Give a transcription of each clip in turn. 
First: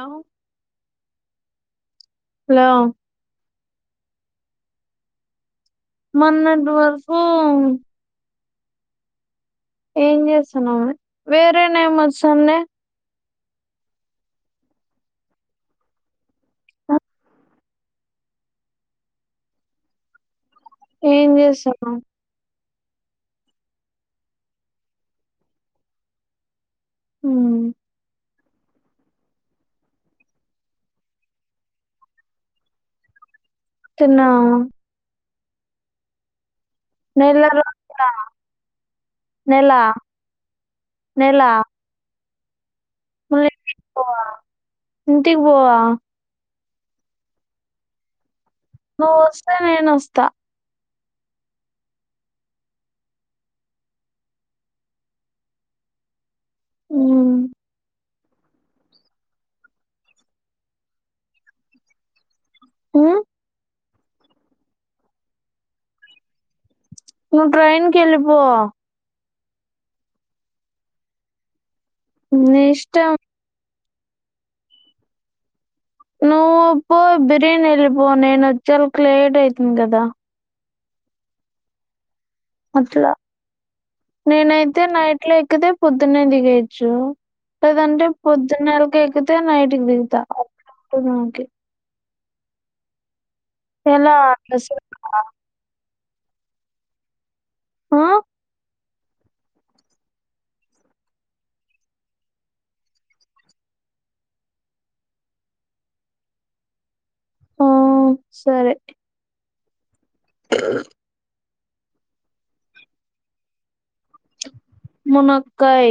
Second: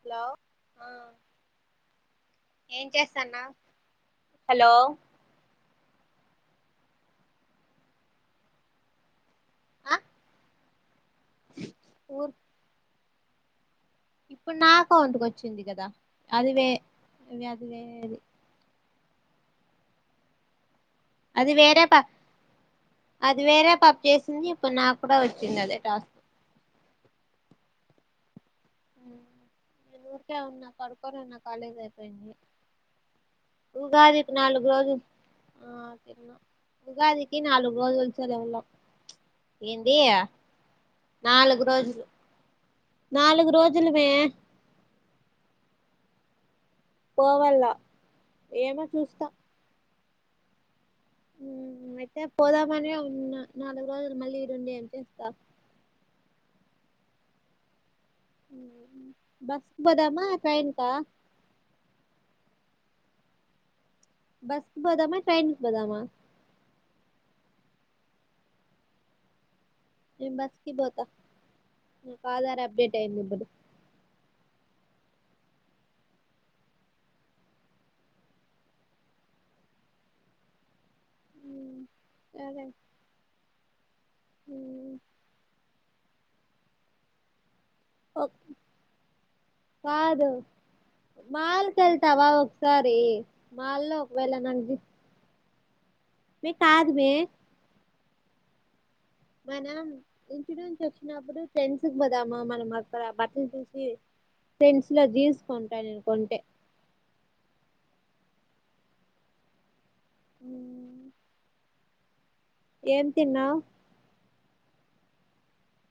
Hello hello ఏం చేస్తాన్న hello మన్నడు వర్ ఫ ఆ ఏం చేస్తాన్నా వేరేనా ఊర్ మసే ఇప్పుడు నాక ఒంటక వచ్చింది కదా అది వే అవి అది వేది ఏం అది వేరే చేస్తాను ప అది వేరే పప్పు చేసింది ఇప్పుడు నాకు కూడా వచ్చింది అదే టాస్ హ నేను ఊరికే ఉన్నా కడుకొర ఉ నా కాలేజ్ అయిపోయింది ఉగాది ఇపు తిన్నావా నాలుగు రోజు ఆ తినన్నా ఉగాదికి నెల నాలుగు రోజులా రోజులు సలవుల నెల ఏంటి నెల నాలుగు రోజులు మళ్ళీ నాలుగు ఇంటికి రోజులు మే పోవా ఇంటికి పోవా పోవాల నస్తే నేన వస్తే కుత్త అయితే పోదామని ఉన్న నాలుగు రోజులు మళ్ళీ వరుండి అనిస్తా అ బస్ పోదమా ట్రెన్కా హ బస్ పోదామా ట్రైన్కి పోదమా ను ట్రైన్కి వెళ్ళిపో బస్కి బోత నాకు ఆధార నీ అప్టేట్ ఇష్టం అయిందిప్పుడు నువ్ప్పు బిర్యానీలి పోవ నేను వచ్చ చల్ క లేట్ అయితన గదా ఉమ్, సరే అట్లా నేనైతే ఉమ్, నైట్ లో ఎక్కితే పద్దునేదిగయిచ్చు లేదంటే ఓ పొద్దున్నెలకి ఎక్కితే నైట్కిి దిగుతాకి తవా ఒకసారి మాల్లో ఎలా మ కాదు మే ఆ మనం ఇడూస్ వచ్చినప్పుడు ఫ్రెండ్స్ పోదామా మనం అక్కడ బట్టలు చూసి ఫ్రెండ్స్ లో తీసుకుంటానును కొంటే ఆ సరే స ఉమ్, ఏం తిన్నావు మునక్కై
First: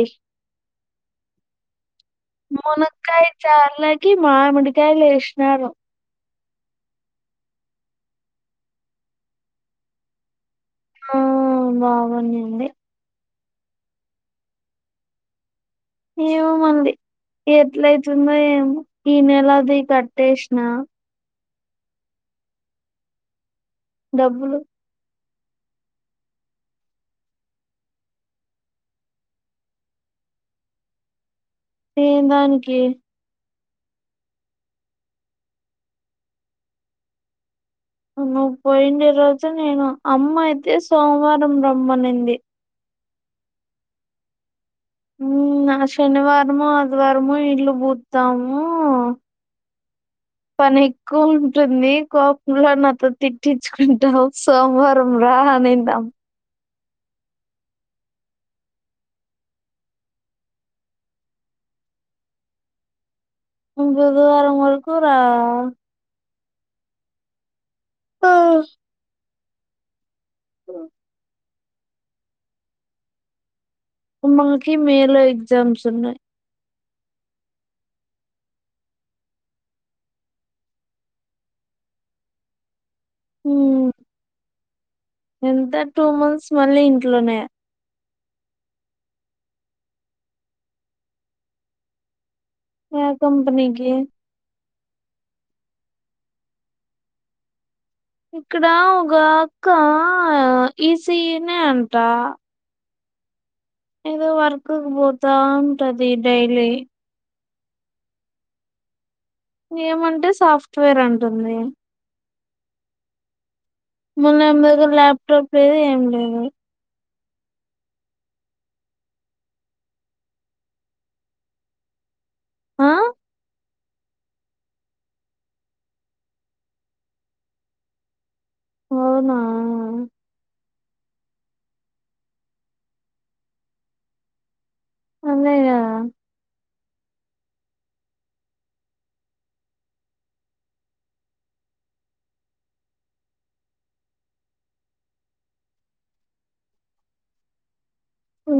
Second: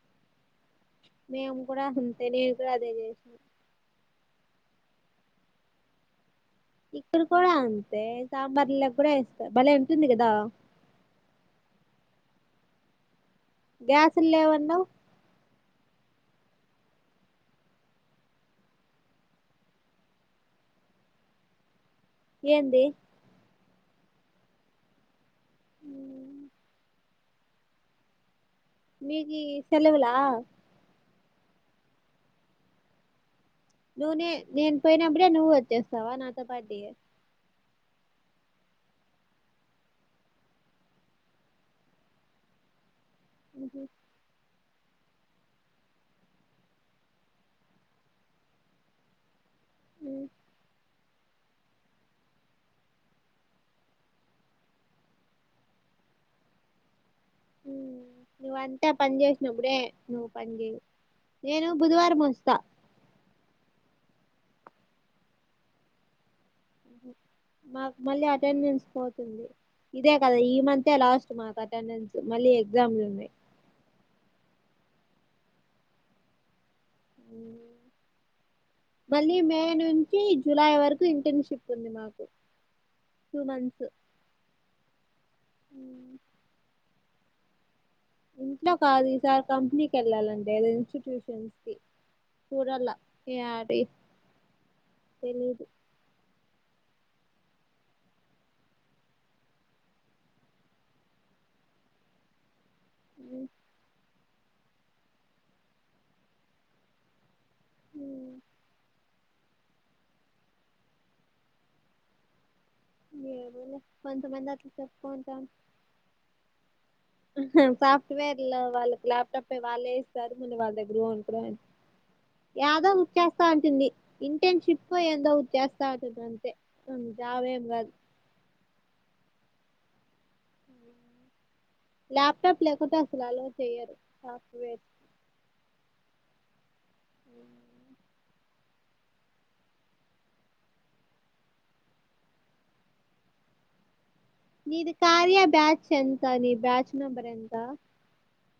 మేము కూడా నేను కూడా మన అదే కాయ చేసిన చ అల ఎ మామిడికాయషణ ఇక్కడ కూడా అంతే సాంబార్లా కూడా వేస్తా భలే ఉంటుంది కదా ఆ బాగున్నాండి గ్యాసు లేవన్నావు ఏమో మళ్ళీ ఎట్లైతుందో ఏంో ఈ నెలది కట్టేసిన ఏంది డబ్బులు ఉమ్ మీది సెలవులా ఏదానికి నువ్ నే నేను పోయినప్పుడే నువ్వు వచ్చేస్తావా నాతో పాటి నువ్వు పోయిండే రోజు నేను అమ్మ అయితే సోమవారం రమ్మనింది ఉహూ ఉమ్ ఆ శనివారము ఆదివారము ఇల్లు పూతాము మ్మ్. పని ఎక్కువ ఉంటుంది కోపం లో నాతో తిట్టించుకుంటాము సోమవారం రా అనింది అమ్మ ఉమ్ నువ్వంతా పని చేసినప్పుడే నువ్వు పని చేయవు నేను బుధవారం వస్తా బుధవారం వరకు రా ఉహూ మాకు మళ్ళీ ఆ, అటెండెన్స్ పోతుంది ఇదే దా ఈ మంత్ ఏ లాస్ట్ మాకు అటెండెన్స్ మళ్ళీ ఎగ్జామ్లు ఉన్నాయి మాకి మేలో ఎగ్జామ్స్ ఉన్నాయి ఉమ్ మళ్ళీ మే నుంచి జూలై వరకు ఇంటర్న్షిప్ ఉంది మాకు టూ మంత్స్ ఉమ్ ఎంత టూ మంత్స్ మళ్ళ ఇ ఇంట్లోనే ఇంట్లో కాదు ఈసారి కంపెనీకి వెళ్ళాలంటేదో ఇన్స్టిట్యూషన్స్ కి చూడాల యా కంపెనీ యాడి కి తెలీదు ఇక్కడ ఒకఅక్క ఈసీఏనే అంటా ఉమ్ ఏదో వర్క్ కు పోతా ఉంటది డైలీ ఉమ్ ఏమంటే సాఫ్ట్వేర్ అంటుంది ఏదోలే మన దగ్గర ల్యాప్టాప్ లేదు ఏం లేదు సాఫ్ట్వేర్ లో వాళ్ళకి ల్యాప్టాప్ వాళ్లే ఇస్తారు మన వాళ్ళ దగ్గర కోనుకు అ ఆ యాదో బుక్చేస్తా అంటుంది ఇంటర్న్షిప్ ఏందో చేస్తా అంటుంది అంతే జాబ్ ఏం కాదు అవునా ల్యాప్టాప్ లేకుపోతే అసలు అలో చెయ్యరు సాఫ్ట్వేర్ అన్నయ నీది కార్య బ్యాచ్ ఎంత నీ బ్యాచ్ నెంబర్ ఎంత ఆ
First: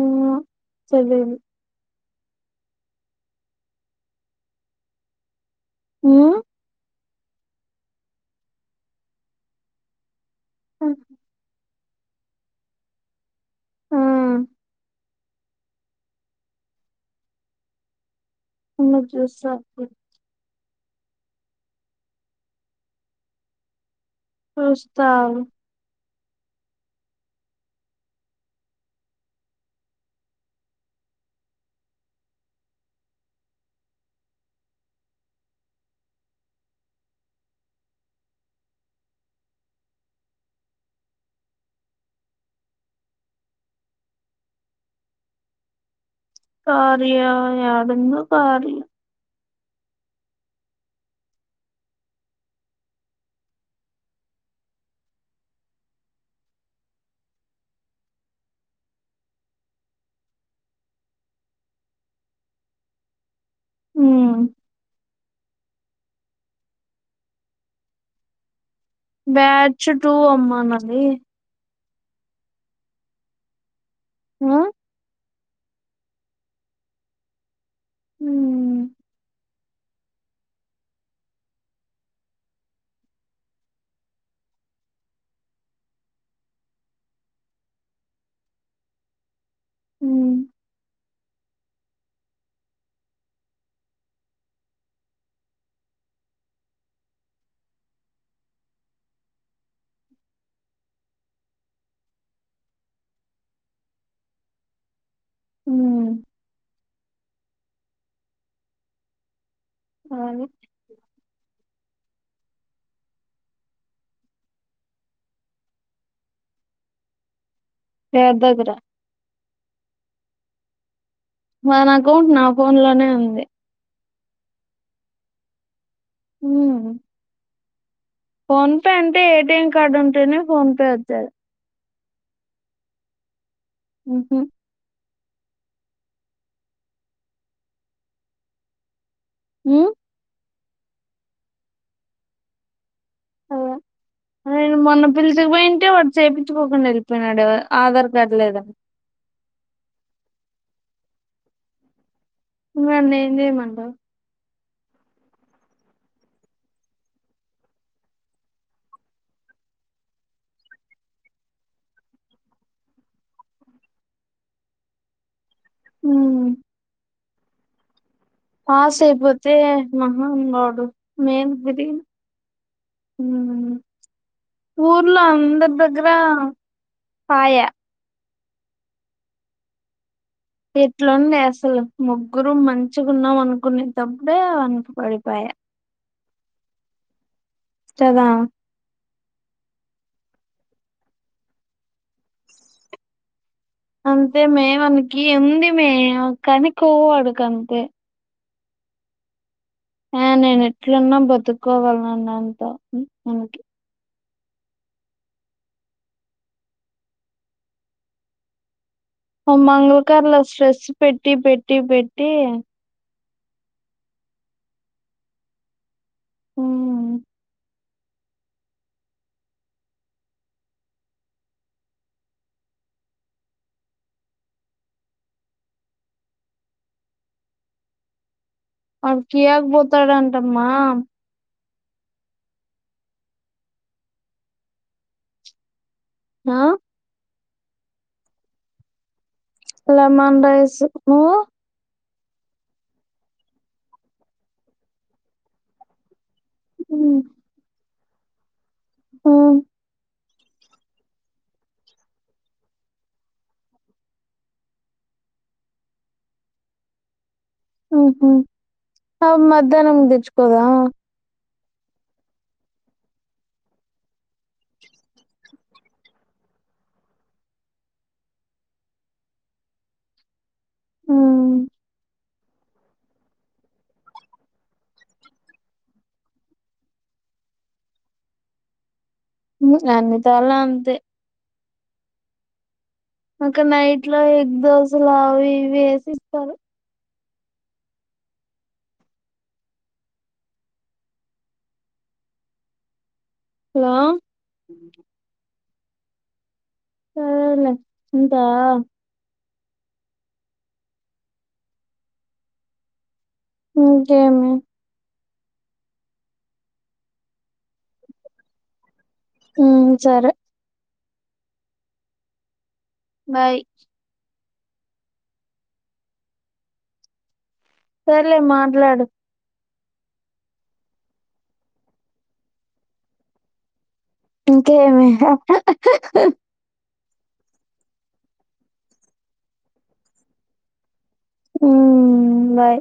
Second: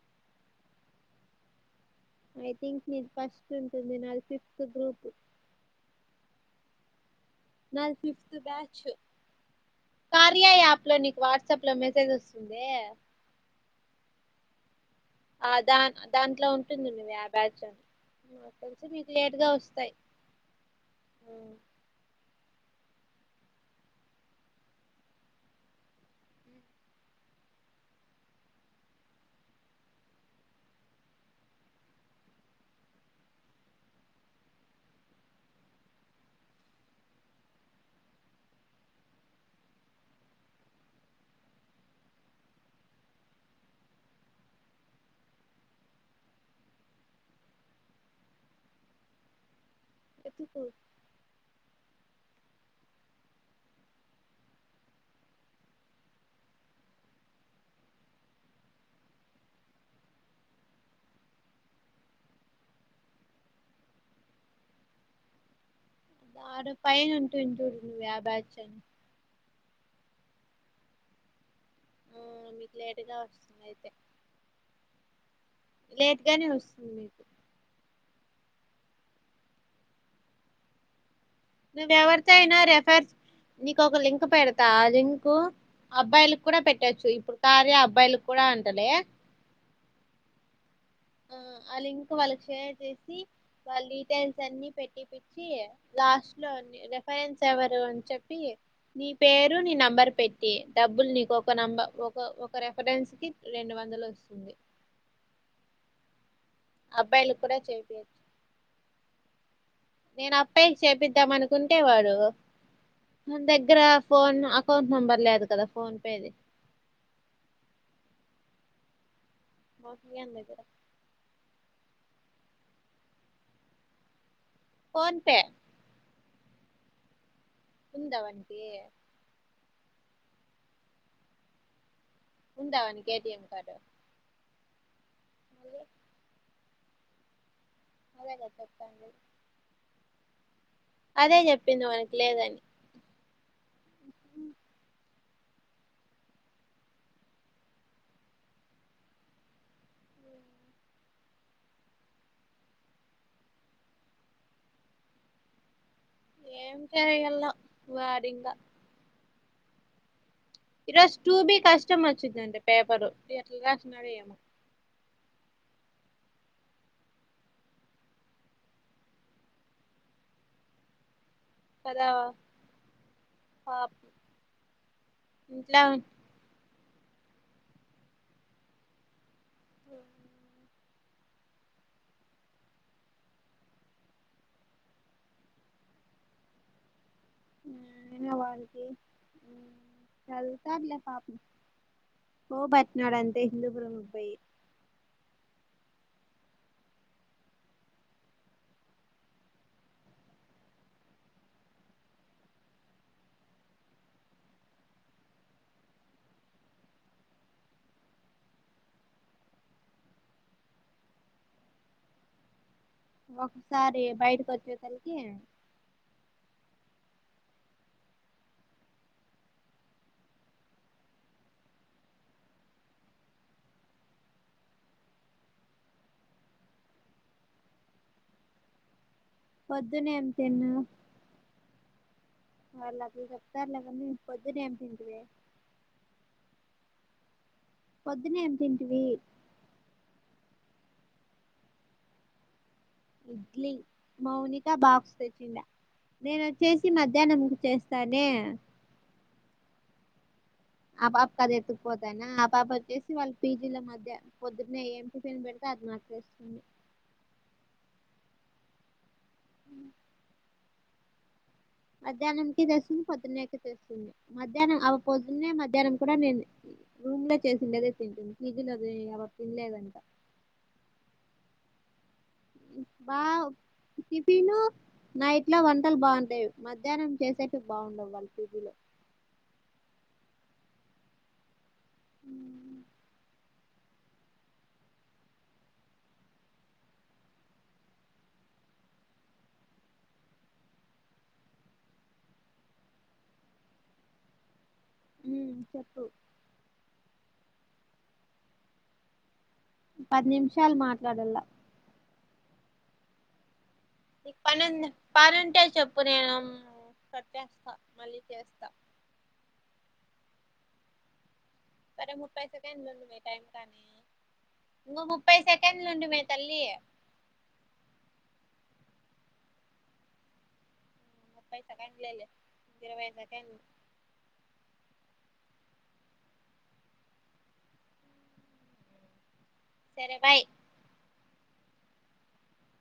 సెవెన్ ఐ థింక్ నీది ఫస్ట్ ఉంటుంది నాది ఫిఫ్త్ గ్రూప్ ఉమ్ నాది ఫిఫ్త్ బ్యాచ్ కార్య యాప్ లో నీకు వాట్సప్ ట్లో మెసేజ్ వస్తుందే ఆ ఆ దా దాంట్లో ఉంటుంది నీది యా బ్యాచో నాక్ తెలిసి ఉండు మీకు లేట్గా చూస్తా వస్తాయి. ఊ వస్తా కార్య యాదన్న కారి ఎతుకు ఊ ఆడ పైన ఉంటుంద్ చుడు నువ్ యా బ్యాచ్ అని బ్యాచ్ టూ అమ్మ నది ఊ మీకు లేట్గా వస్తుంది అయితే ఆ లేట్గానే వస్తుంది మీకు ఉమ్ నువ్వ ఎవరితో అయినా రెఫర్, నీకు ఒక లింక్ పెడతా ఆ లింకు అబ్బాయిలకి కూడా పెట్టొచ్చు. ఇప్పుడు కార్య అబ్బాయిల కూడా అంటలే. ఉమ్ అ ఆ లింక్ వాళ్ళకి షేర్ చేసి, వాళ్ళ డీటెయిల్స్ అన్ని పెట్టిపిచ్చి, లాస్ట్లో రెఫరెన్స్ ఎవరు అని చెప్పి, నీ పేరు నీ నెంబర్ పెట్టి, డబ్బులు నీకు ఒక నంబర్ ఒక ఒక రెఫరెన్స్కి రెండు వందలు వస్తుంది. ఊ అబ్బాయిలు కూడ చేపియో నేను అది అబ్బాయికి చేపిద్దాం అనుకుంటే వాడు నా దగ్గర ఫోన్ అకౌంట్ నంబర్ లేదు కదా ఫోన్ పేది ఎవర్ దగరా వంశీ గాని దగ్గర మన అకౌంట్ నా ఫౌన్లోనే ఉంది. ఫోన్పే ఊ వానికి ఫోన్ పే అంటే ఏటి కడుంటేనే ఫోన్ పే వచ్చే ఉందా వానికి ఏటిఎం కార్డు? ఉహు మల్ ఏ అదేగ చెప్తాంది ఉ అదే చెప్పింది వానికి లేదని ఆ నేను మొన్న పిల్చుకు పోయింటే వాడు చేపిచుకోకుండా వెళ్ళిపోయినాడు. ఆధార్ కార్డు లేదన్ నన్నేం చేయమంటవ్? ఏం చేయల్లో వాడింగ ఈ రోజు టూ బి కష్టం వచ్చిందంట పేపరు. ఎట్ల రాసినాడో ఏమో. ఉమ్ పాస్ అయిపోతే మహా వాడు మేల్ బుడి కదా ఊ పాపం ఊర్లో అందర్ ఇంట్లో దగ్గర పాయ హు ఎట్లుండ అసలు ముగ్గురు మంచిగున్నాం అనుకునేటప్పుడే అన్ పడిపాయా. ఊ కదా అయిన వాడికి ఉ చదువుతాడ్లే పాపం కోవ్ పట్నాడన్ అంతే మే మనకి ఎందుంది మే కానీ కొవ్వు వాడుకి అంతే ఆ నేను ఎట్లున్నా బతుకోవాలన్నంత వాణికి ఆ మంగళకర్రలో స్ట్రెస్ పెట్టి పెట్టి పెట్టి ఒకసారి బయటకి వచ్చే తలికి ఉమ్, వాడు కియా కి పొద్దున ఏం పోతాడంటమ్మా వాళ్లకి చెప్తారులే కానీ నువ్ పొద్దునే ఏం తింటివి ఆహ్ పొద్దునే ఏం తింటివి లెమన్ రైస్ నువ్వు ఇడ్లీ మౌనిక బాక్స్ తెచ్చిండా నేను వచ్చేసి మధ్యాహ్నం చేస్ సరే ఆ ఆ పాప కి అది ఎత్తుకుపోతాయినా ఆ పాప వచ్చేసి వాళ్ళ పీజీల మధ్య పొద్దునే ఏం టిఫిన్ పెడితే అది మార్చేస్తుంది. ఉహ్ అయమ్మ మధ్యాహ్నం తెచ్చుకోదా మధ్యాహ్నంకి తెస్తుంది పొద్దున్నేకి తెస్తుంది మధ్యాహ్నం అ పొద్దున్న మధ్యాహ్నం కూడా నేను రూమ్ లో చేసిండేదే తింటుంది ఫీజలోది ఆ పాపా తిన్లేదంట ఉహ్ బా టిఫీను నైట్ లో వంటలు బాగుంటాయి మధ్యాహ్నం చేసేటీవీ బాగుండవు వాళ్ళు పీజీ లో ఆహ్ అన్నీ తావుల అంతే ఆహ్ ఇకా నైట్ లో ఎగ్ దోశలు అవి ఇవి వేసిస్తారు హలో ఆ చెప్పు సరేలే ఇంతే పది నిమిషాలు మాట్లాడల్లా నీక్ ఇంకేమి పని ఉంది ఎమో పని ఉంటే చెప్పు నేను వస్తా ఉహ్ సరే సరే ముప్పై తేది నొప్ నువ్వే టైం బాయ్ కానీ నువ్వు ముప్పై సెకండ్లు ఉండు మే తల్లి సరలే మాట్లాడు ముప్పై సెకండ్లే ఇరవై సెకండ్లు ఇంకేమీ ఆహ్ సరే బాయ్ ఉహ్ బాయ్